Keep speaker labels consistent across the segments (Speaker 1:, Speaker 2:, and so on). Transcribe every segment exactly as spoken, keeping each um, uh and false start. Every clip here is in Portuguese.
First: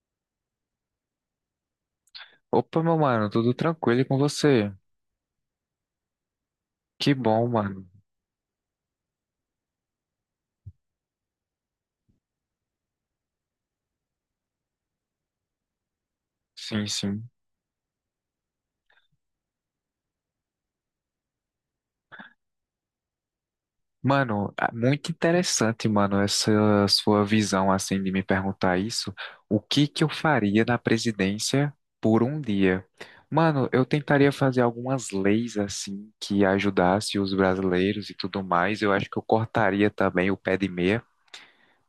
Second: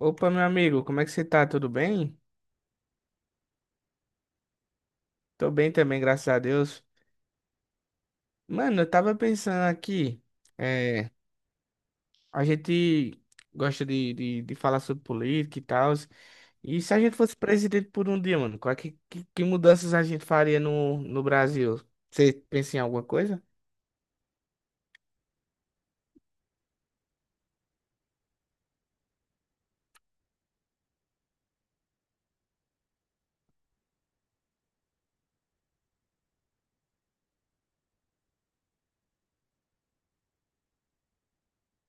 Speaker 1: Opa, meu amigo, como é que você tá? Tudo bem?
Speaker 2: Opa, meu mano, tudo tranquilo e com você?
Speaker 1: Tô bem também, graças a Deus.
Speaker 2: Que bom, mano.
Speaker 1: Mano, eu tava pensando aqui, é, a gente gosta de, de, de falar sobre política e tal, e
Speaker 2: Sim,
Speaker 1: se a gente
Speaker 2: sim.
Speaker 1: fosse presidente por um dia, mano, qual é que, que, que mudanças a gente faria no, no Brasil? Você pensa em alguma coisa?
Speaker 2: Mano, ah, muito interessante, mano, essa sua visão, assim, de me perguntar isso. O que que eu faria na presidência por um dia? Mano, eu tentaria fazer algumas leis, assim, que ajudasse os brasileiros e tudo mais. Eu acho que eu cortaria também o pé de meia.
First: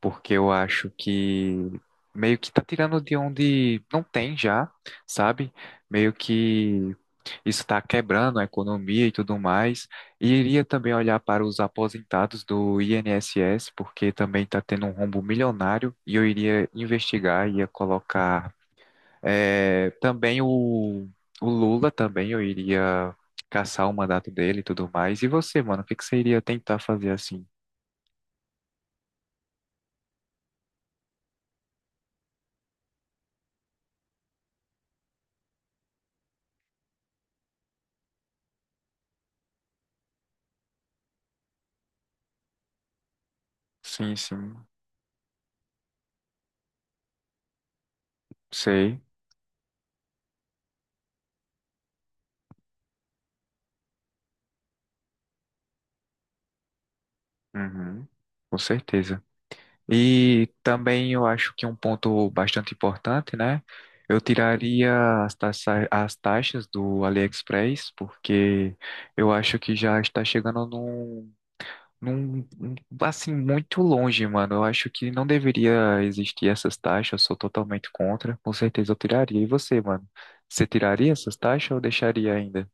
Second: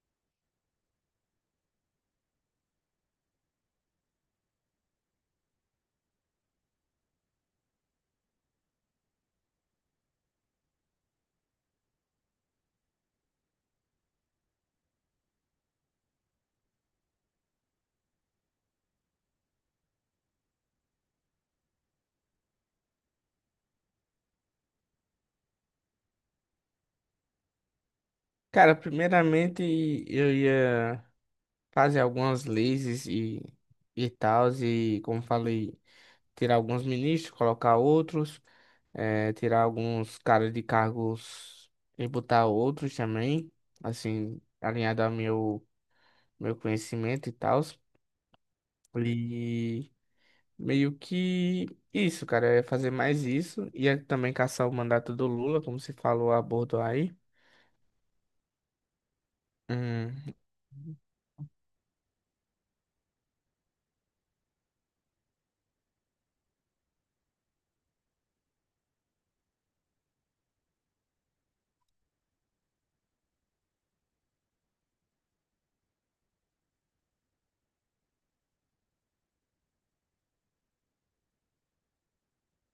Speaker 2: Porque eu acho que meio que tá tirando de onde não tem já, sabe? Meio que isso está quebrando a economia e tudo mais. E iria também olhar para os aposentados do I N S S, porque também está tendo um rombo milionário, e eu iria investigar, ia colocar eh, também o, o Lula também, eu iria caçar o mandato dele e tudo mais. E você, mano, o que que você iria tentar fazer assim?
Speaker 1: Cara, primeiramente eu ia fazer algumas leis e, e tal, e como falei, tirar alguns ministros, colocar outros. É, tirar alguns caras de cargos e botar outros também,
Speaker 2: Sim,
Speaker 1: assim,
Speaker 2: sim,
Speaker 1: alinhado ao meu, meu conhecimento e tal.
Speaker 2: sei.
Speaker 1: E meio que isso, cara, é fazer mais isso. E é também caçar o mandato do Lula, como você falou a bordo aí.
Speaker 2: Uhum, com certeza.
Speaker 1: Hum,
Speaker 2: E também eu acho que um ponto bastante importante, né? Eu tiraria as taxa, as taxas do AliExpress, porque eu acho que já está chegando num, num, num- assim, muito longe, mano. Eu acho que não deveria existir essas taxas, eu sou totalmente contra. Com certeza eu tiraria. E você, mano? Você tiraria essas taxas ou deixaria ainda?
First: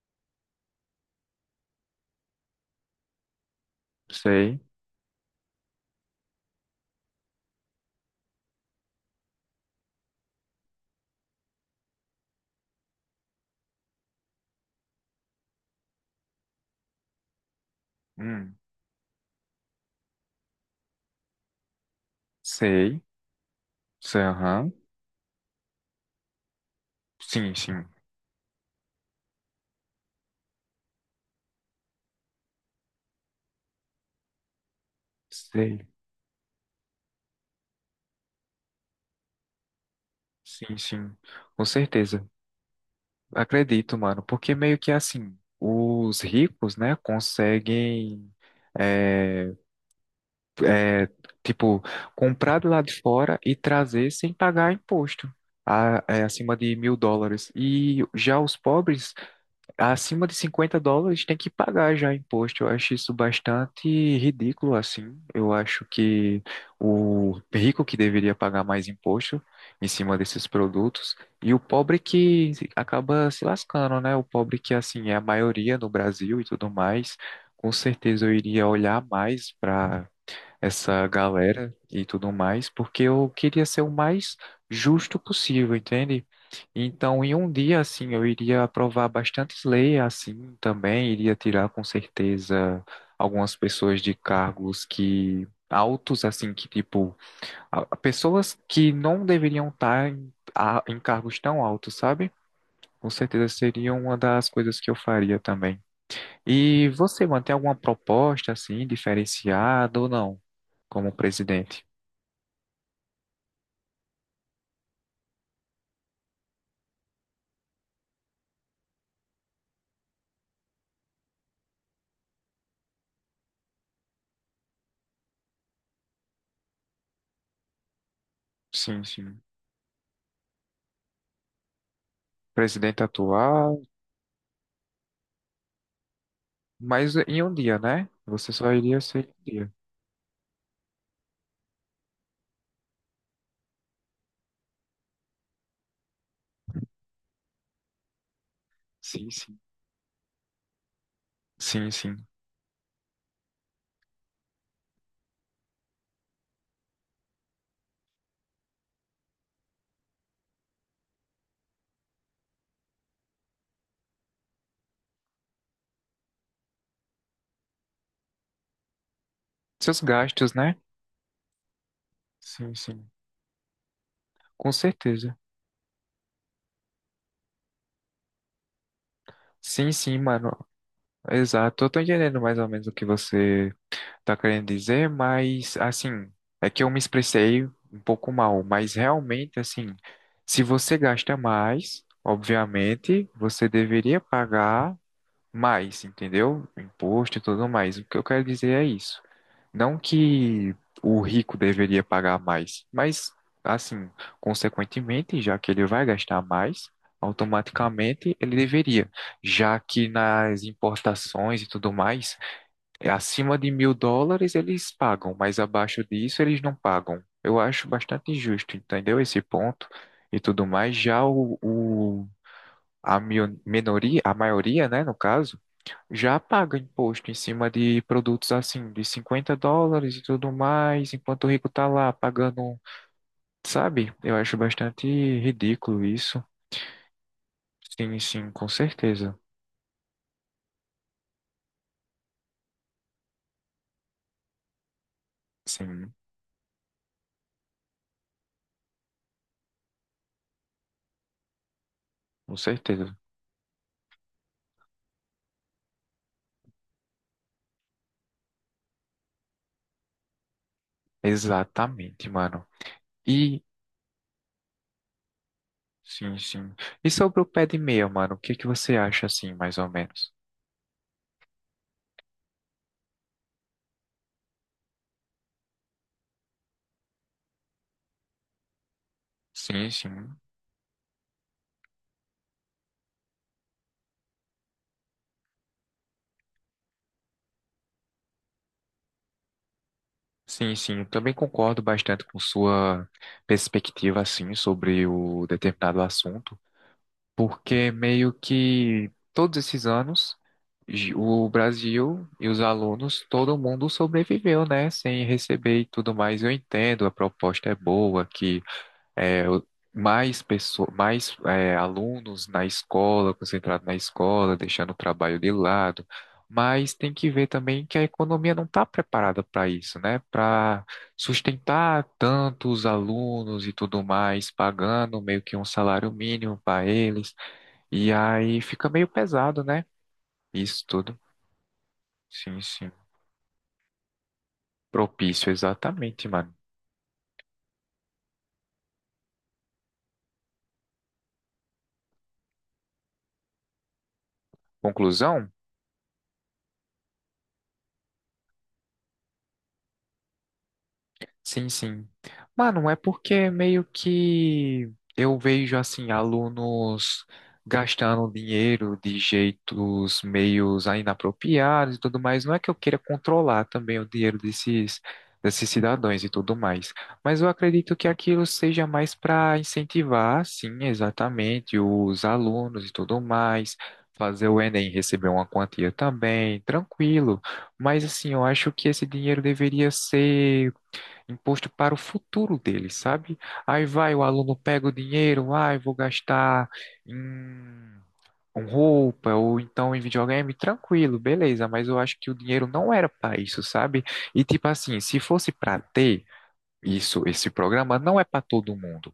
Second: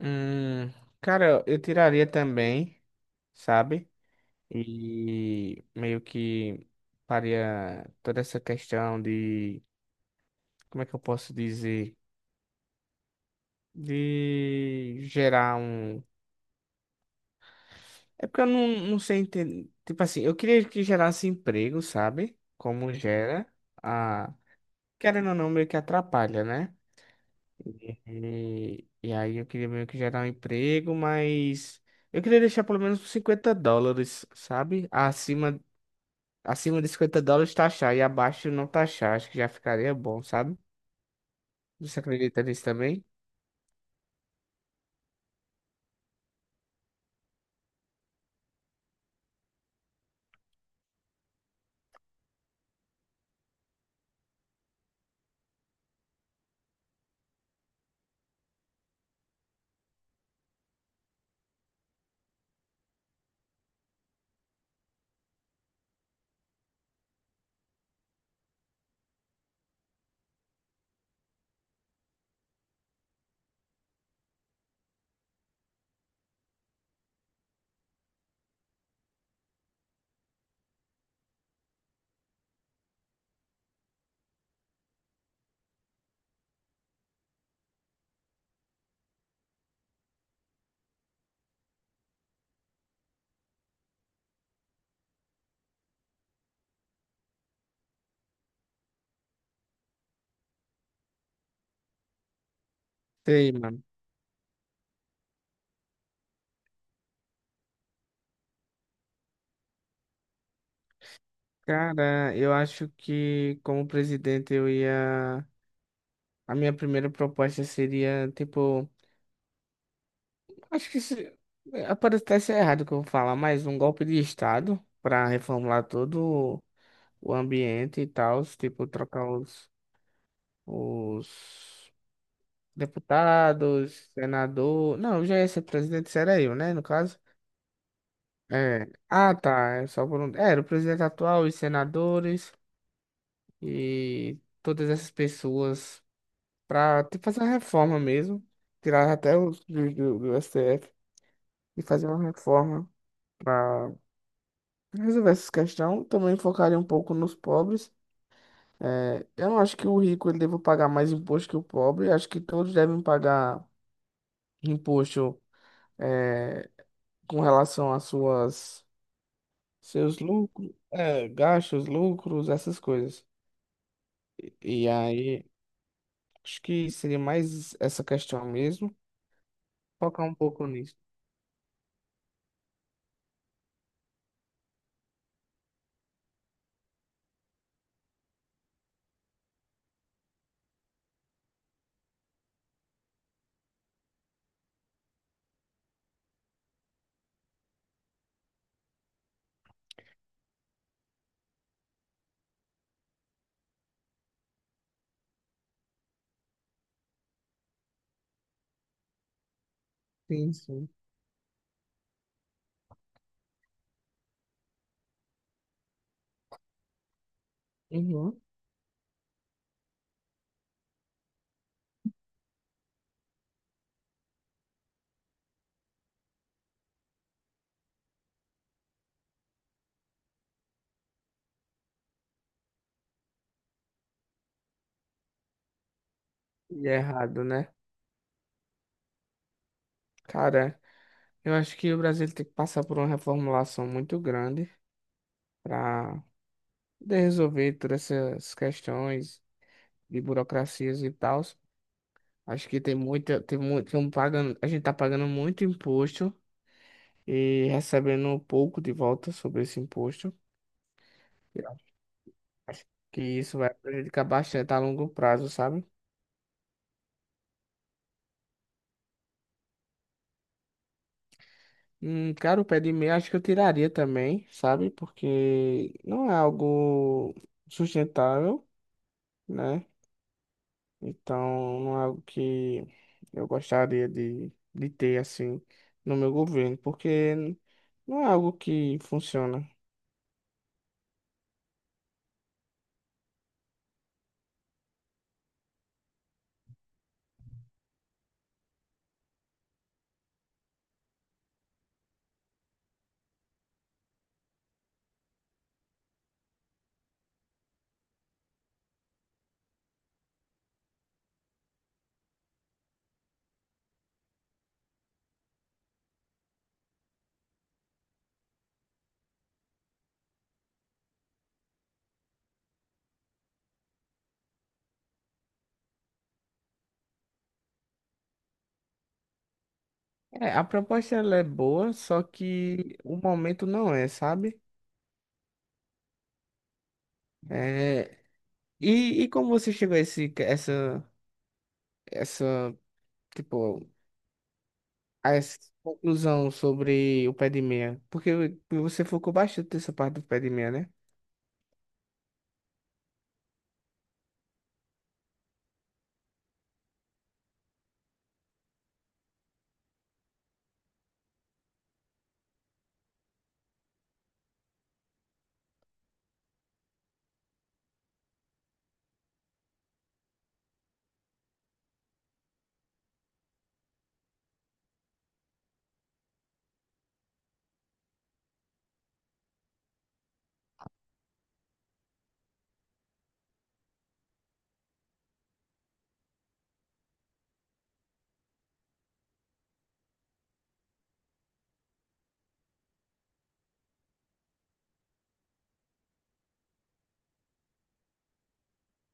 Speaker 1: hum, cara, eu tiraria também, sabe?
Speaker 2: Sei.
Speaker 1: E meio que faria toda essa questão de, como é que eu posso dizer? De gerar um. É porque eu
Speaker 2: Hum,
Speaker 1: não, não sei entender. Tipo assim, eu queria que gerasse emprego, sabe? Como
Speaker 2: sei.
Speaker 1: gera.
Speaker 2: Sei,
Speaker 1: A...
Speaker 2: aham.
Speaker 1: Querendo ou não, meio que atrapalha, né?
Speaker 2: Sim, sim.
Speaker 1: E, e aí eu queria meio que gerar um emprego, mas eu queria deixar pelo menos uns cinquenta dólares, sabe? Acima,
Speaker 2: Sei.
Speaker 1: acima de cinquenta dólares taxar e abaixo não taxar. Acho que já ficaria bom, sabe?
Speaker 2: Sim, sim, com
Speaker 1: Você
Speaker 2: certeza.
Speaker 1: acredita nisso também?
Speaker 2: Acredito, mano, porque meio que assim, os ricos, né, conseguem, é, é, tipo, comprar de lá de fora e trazer sem pagar imposto, a- é, acima de mil dólares. E já os pobres acima de cinquenta dólares tem que pagar já imposto. Eu acho isso bastante ridículo, assim. Eu acho que o rico que deveria pagar mais imposto em cima desses produtos e o pobre que acaba se lascando, né? O pobre que, assim, é a maioria no Brasil e tudo mais. Com certeza eu iria olhar mais para essa galera e tudo mais, porque eu queria ser o mais justo possível, entende? Então, em um dia, assim, eu iria aprovar bastantes leis, assim, também iria tirar, com certeza, algumas pessoas de cargos que altos, assim, que, tipo, a- pessoas que não deveriam estar em, a- em cargos tão altos, sabe? Com certeza
Speaker 1: Sei, mano.
Speaker 2: seria uma das coisas que eu faria também. E você mantém alguma proposta, assim, diferenciada ou não, como presidente?
Speaker 1: Cara, eu acho que como presidente eu ia. A minha primeira proposta seria, tipo, acho que se, é, pode até ser errado o que eu vou falar, mas um golpe de Estado para reformular todo o ambiente e tal, tipo,
Speaker 2: Sim,
Speaker 1: trocar
Speaker 2: sim.
Speaker 1: os, os
Speaker 2: Presidente atual,
Speaker 1: deputados, senador. Não, já ia ser presidente, isso era eu, né, no
Speaker 2: mas
Speaker 1: caso.
Speaker 2: em um dia, né? Você só
Speaker 1: É.
Speaker 2: iria ser em
Speaker 1: Ah,
Speaker 2: um dia.
Speaker 1: tá, é só por um. é, Era o presidente atual, os senadores e todas essas pessoas para fazer a reforma mesmo, tirar
Speaker 2: Sim,
Speaker 1: até
Speaker 2: sim.
Speaker 1: os do, do do S T F. E
Speaker 2: Sim,
Speaker 1: fazer uma
Speaker 2: sim.
Speaker 1: reforma para resolver essa questão. Também focaria um pouco nos pobres. É, eu não acho que o rico ele deva pagar mais imposto que o pobre. Acho que todos devem pagar imposto é, com relação às suas
Speaker 2: Seus
Speaker 1: seus
Speaker 2: gastos,
Speaker 1: lucros,
Speaker 2: né?
Speaker 1: é, gastos, lucros,
Speaker 2: Sim,
Speaker 1: essas
Speaker 2: sim.
Speaker 1: coisas.
Speaker 2: Com
Speaker 1: E
Speaker 2: certeza.
Speaker 1: aí, acho que seria mais essa questão mesmo.
Speaker 2: Sim, sim,
Speaker 1: Focar um
Speaker 2: mano.
Speaker 1: pouco nisso.
Speaker 2: Exato. Eu tô entendendo mais ou menos o que você tá querendo dizer, mas assim, é que eu me expressei um pouco mal, mas realmente, assim, se você gasta mais, obviamente, você deveria pagar mais, entendeu? Imposto e tudo mais. O que eu quero dizer é isso. Não que o rico deveria pagar mais, mas, assim, consequentemente, já que ele vai gastar mais, automaticamente ele deveria, já que
Speaker 1: Sim,
Speaker 2: nas
Speaker 1: sim.
Speaker 2: importações e tudo mais, é acima de mil dólares eles pagam, mas abaixo disso eles não pagam. Eu acho bastante
Speaker 1: Uhum.
Speaker 2: injusto, entendeu? Esse ponto e tudo mais. Já o, o- a mio- minoria, a maioria, né, no caso já paga imposto em cima de produtos assim, de cinquenta dólares e tudo mais, enquanto o rico tá lá pagando, sabe? Eu acho bastante ridículo isso.
Speaker 1: E é errado, né?
Speaker 2: Sim, sim, com certeza.
Speaker 1: Cara, eu acho que o Brasil tem que passar por uma reformulação muito grande
Speaker 2: Sim,
Speaker 1: para poder resolver todas essas questões de burocracias e tal.
Speaker 2: com
Speaker 1: Acho que tem
Speaker 2: certeza.
Speaker 1: muita, tem muito, tem um pagando, a gente tá pagando muito imposto e recebendo pouco de volta sobre esse imposto. Eu
Speaker 2: Exatamente, mano.
Speaker 1: acho que isso
Speaker 2: E,
Speaker 1: vai prejudicar bastante a longo prazo, sabe?
Speaker 2: sim, sim. E sobre o pé de meia, mano, o que que você acha assim, mais ou menos?
Speaker 1: Hum, cara, o pé de meia acho que eu tiraria também, sabe? Porque não é algo sustentável, né?
Speaker 2: Sim, sim.
Speaker 1: Então, não é algo que eu gostaria de, de ter assim no meu governo, porque não é algo que funciona.
Speaker 2: Sim, sim, eu também concordo bastante com sua perspectiva, assim, sobre o determinado assunto. Porque meio que todos esses anos gi- o Brasil e os alunos, todo mundo sobreviveu, né, sem receber e tudo mais. Eu entendo, a proposta é boa, que é, o- mais pessoas, mais é, alunos na escola, concentrado na escola, deixando o trabalho de lado. Mas tem que ver também que a economia não está preparada para isso, né? Para sustentar tantos alunos e tudo mais, pagando meio que um salário mínimo para eles. E aí fica meio pesado, né?
Speaker 1: É, a
Speaker 2: Isso
Speaker 1: proposta
Speaker 2: tudo.
Speaker 1: ela é boa, só
Speaker 2: Sim, sim.
Speaker 1: que o momento não é, sabe?
Speaker 2: Propício, exatamente, mano.
Speaker 1: É, e, e como você chegou a esse, essa, essa, tipo, a
Speaker 2: Conclusão?
Speaker 1: essa conclusão sobre o pé de meia? Porque você focou bastante nessa parte do pé de meia, né?
Speaker 2: Sim, sim. Mano, é porque meio que eu vejo assim alunos gastando dinheiro de jeitos meios inapropriados e tudo mais. Não é que eu queira controlar também o dinheiro desses desses cidadãos e tudo mais, mas eu acredito que aquilo seja mais para incentivar, sim, exatamente, os alunos e tudo mais. Fazer o Enem receber uma quantia também, tranquilo. Mas assim, eu acho que esse dinheiro deveria ser imposto para o futuro dele, sabe? Aí vai, o aluno pega o dinheiro, ai, vou gastar em com roupa ou então em videogame, tranquilo, beleza, mas eu acho que o dinheiro não era para isso, sabe? E tipo assim, se fosse para ter, isso, esse programa não é para todo mundo.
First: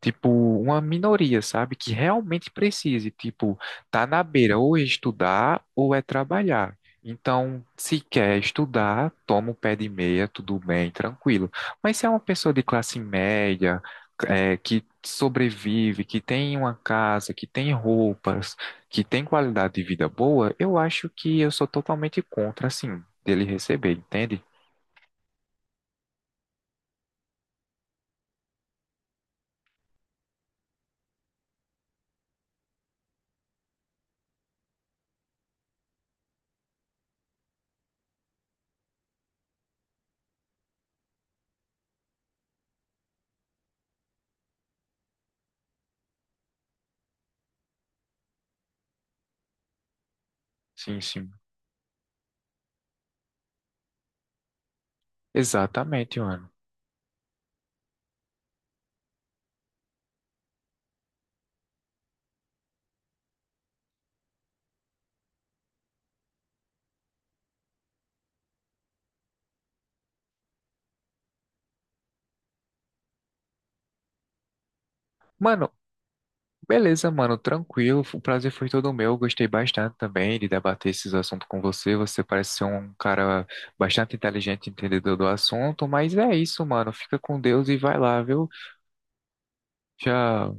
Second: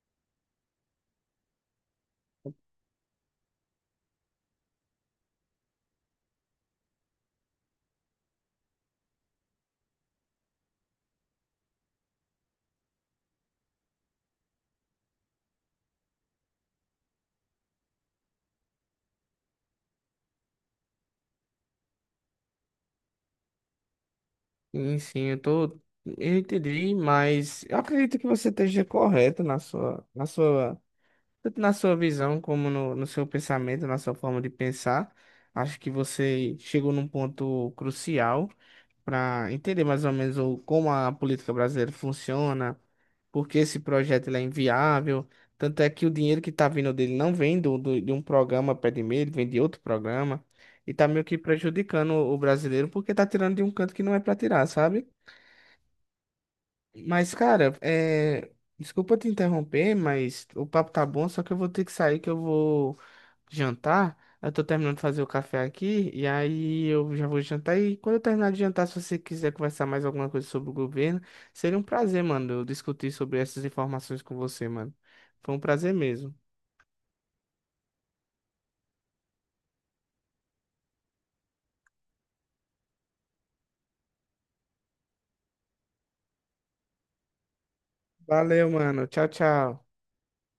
Speaker 2: Tipo, uma minoria, sabe, que realmente precise, tipo, tá na beira ou é estudar ou é trabalhar. Então, se quer estudar, toma o pé de meia, tudo bem, tranquilo. Mas se é uma pessoa de classe média, é, que sobrevive, que tem uma casa, que tem roupas, que tem qualidade de vida boa, eu acho que eu sou totalmente contra, assim, dele receber, entende?
Speaker 1: Sim, sim, eu tô. Eu entendi, mas eu acredito que você esteja correto na sua, na sua, tanto na sua visão como no, no seu pensamento, na sua forma de pensar. Acho que você chegou num ponto crucial para entender mais ou menos o, como a política brasileira funciona, por que esse projeto ele é inviável. Tanto é que o dinheiro que está vindo dele não vem do, do- de um programa pé de meia, ele vem de outro programa. E
Speaker 2: Sim,
Speaker 1: tá meio
Speaker 2: sim.
Speaker 1: que prejudicando o o brasileiro porque tá tirando de um canto que não é para tirar, sabe?
Speaker 2: Exatamente, mano.
Speaker 1: Mas, cara, é... desculpa te interromper, mas o papo tá bom, só que eu vou ter que sair, que eu vou jantar. Eu tô terminando de fazer o café aqui, e aí eu já vou jantar. E quando eu terminar de jantar, se você quiser conversar mais alguma coisa sobre o governo, seria um prazer, mano, eu discutir sobre essas informações com você, mano. Foi um
Speaker 2: Mano,
Speaker 1: prazer mesmo.
Speaker 2: beleza, mano, tranquilo. O prazer foi todo meu. Gostei bastante também de debater esses assuntos com você. Você parece ser um cara bastante inteligente, entendedor do assunto. Mas é isso, mano. Fica com Deus e vai lá, viu?
Speaker 1: Valeu, mano. Tchau, tchau.
Speaker 2: Já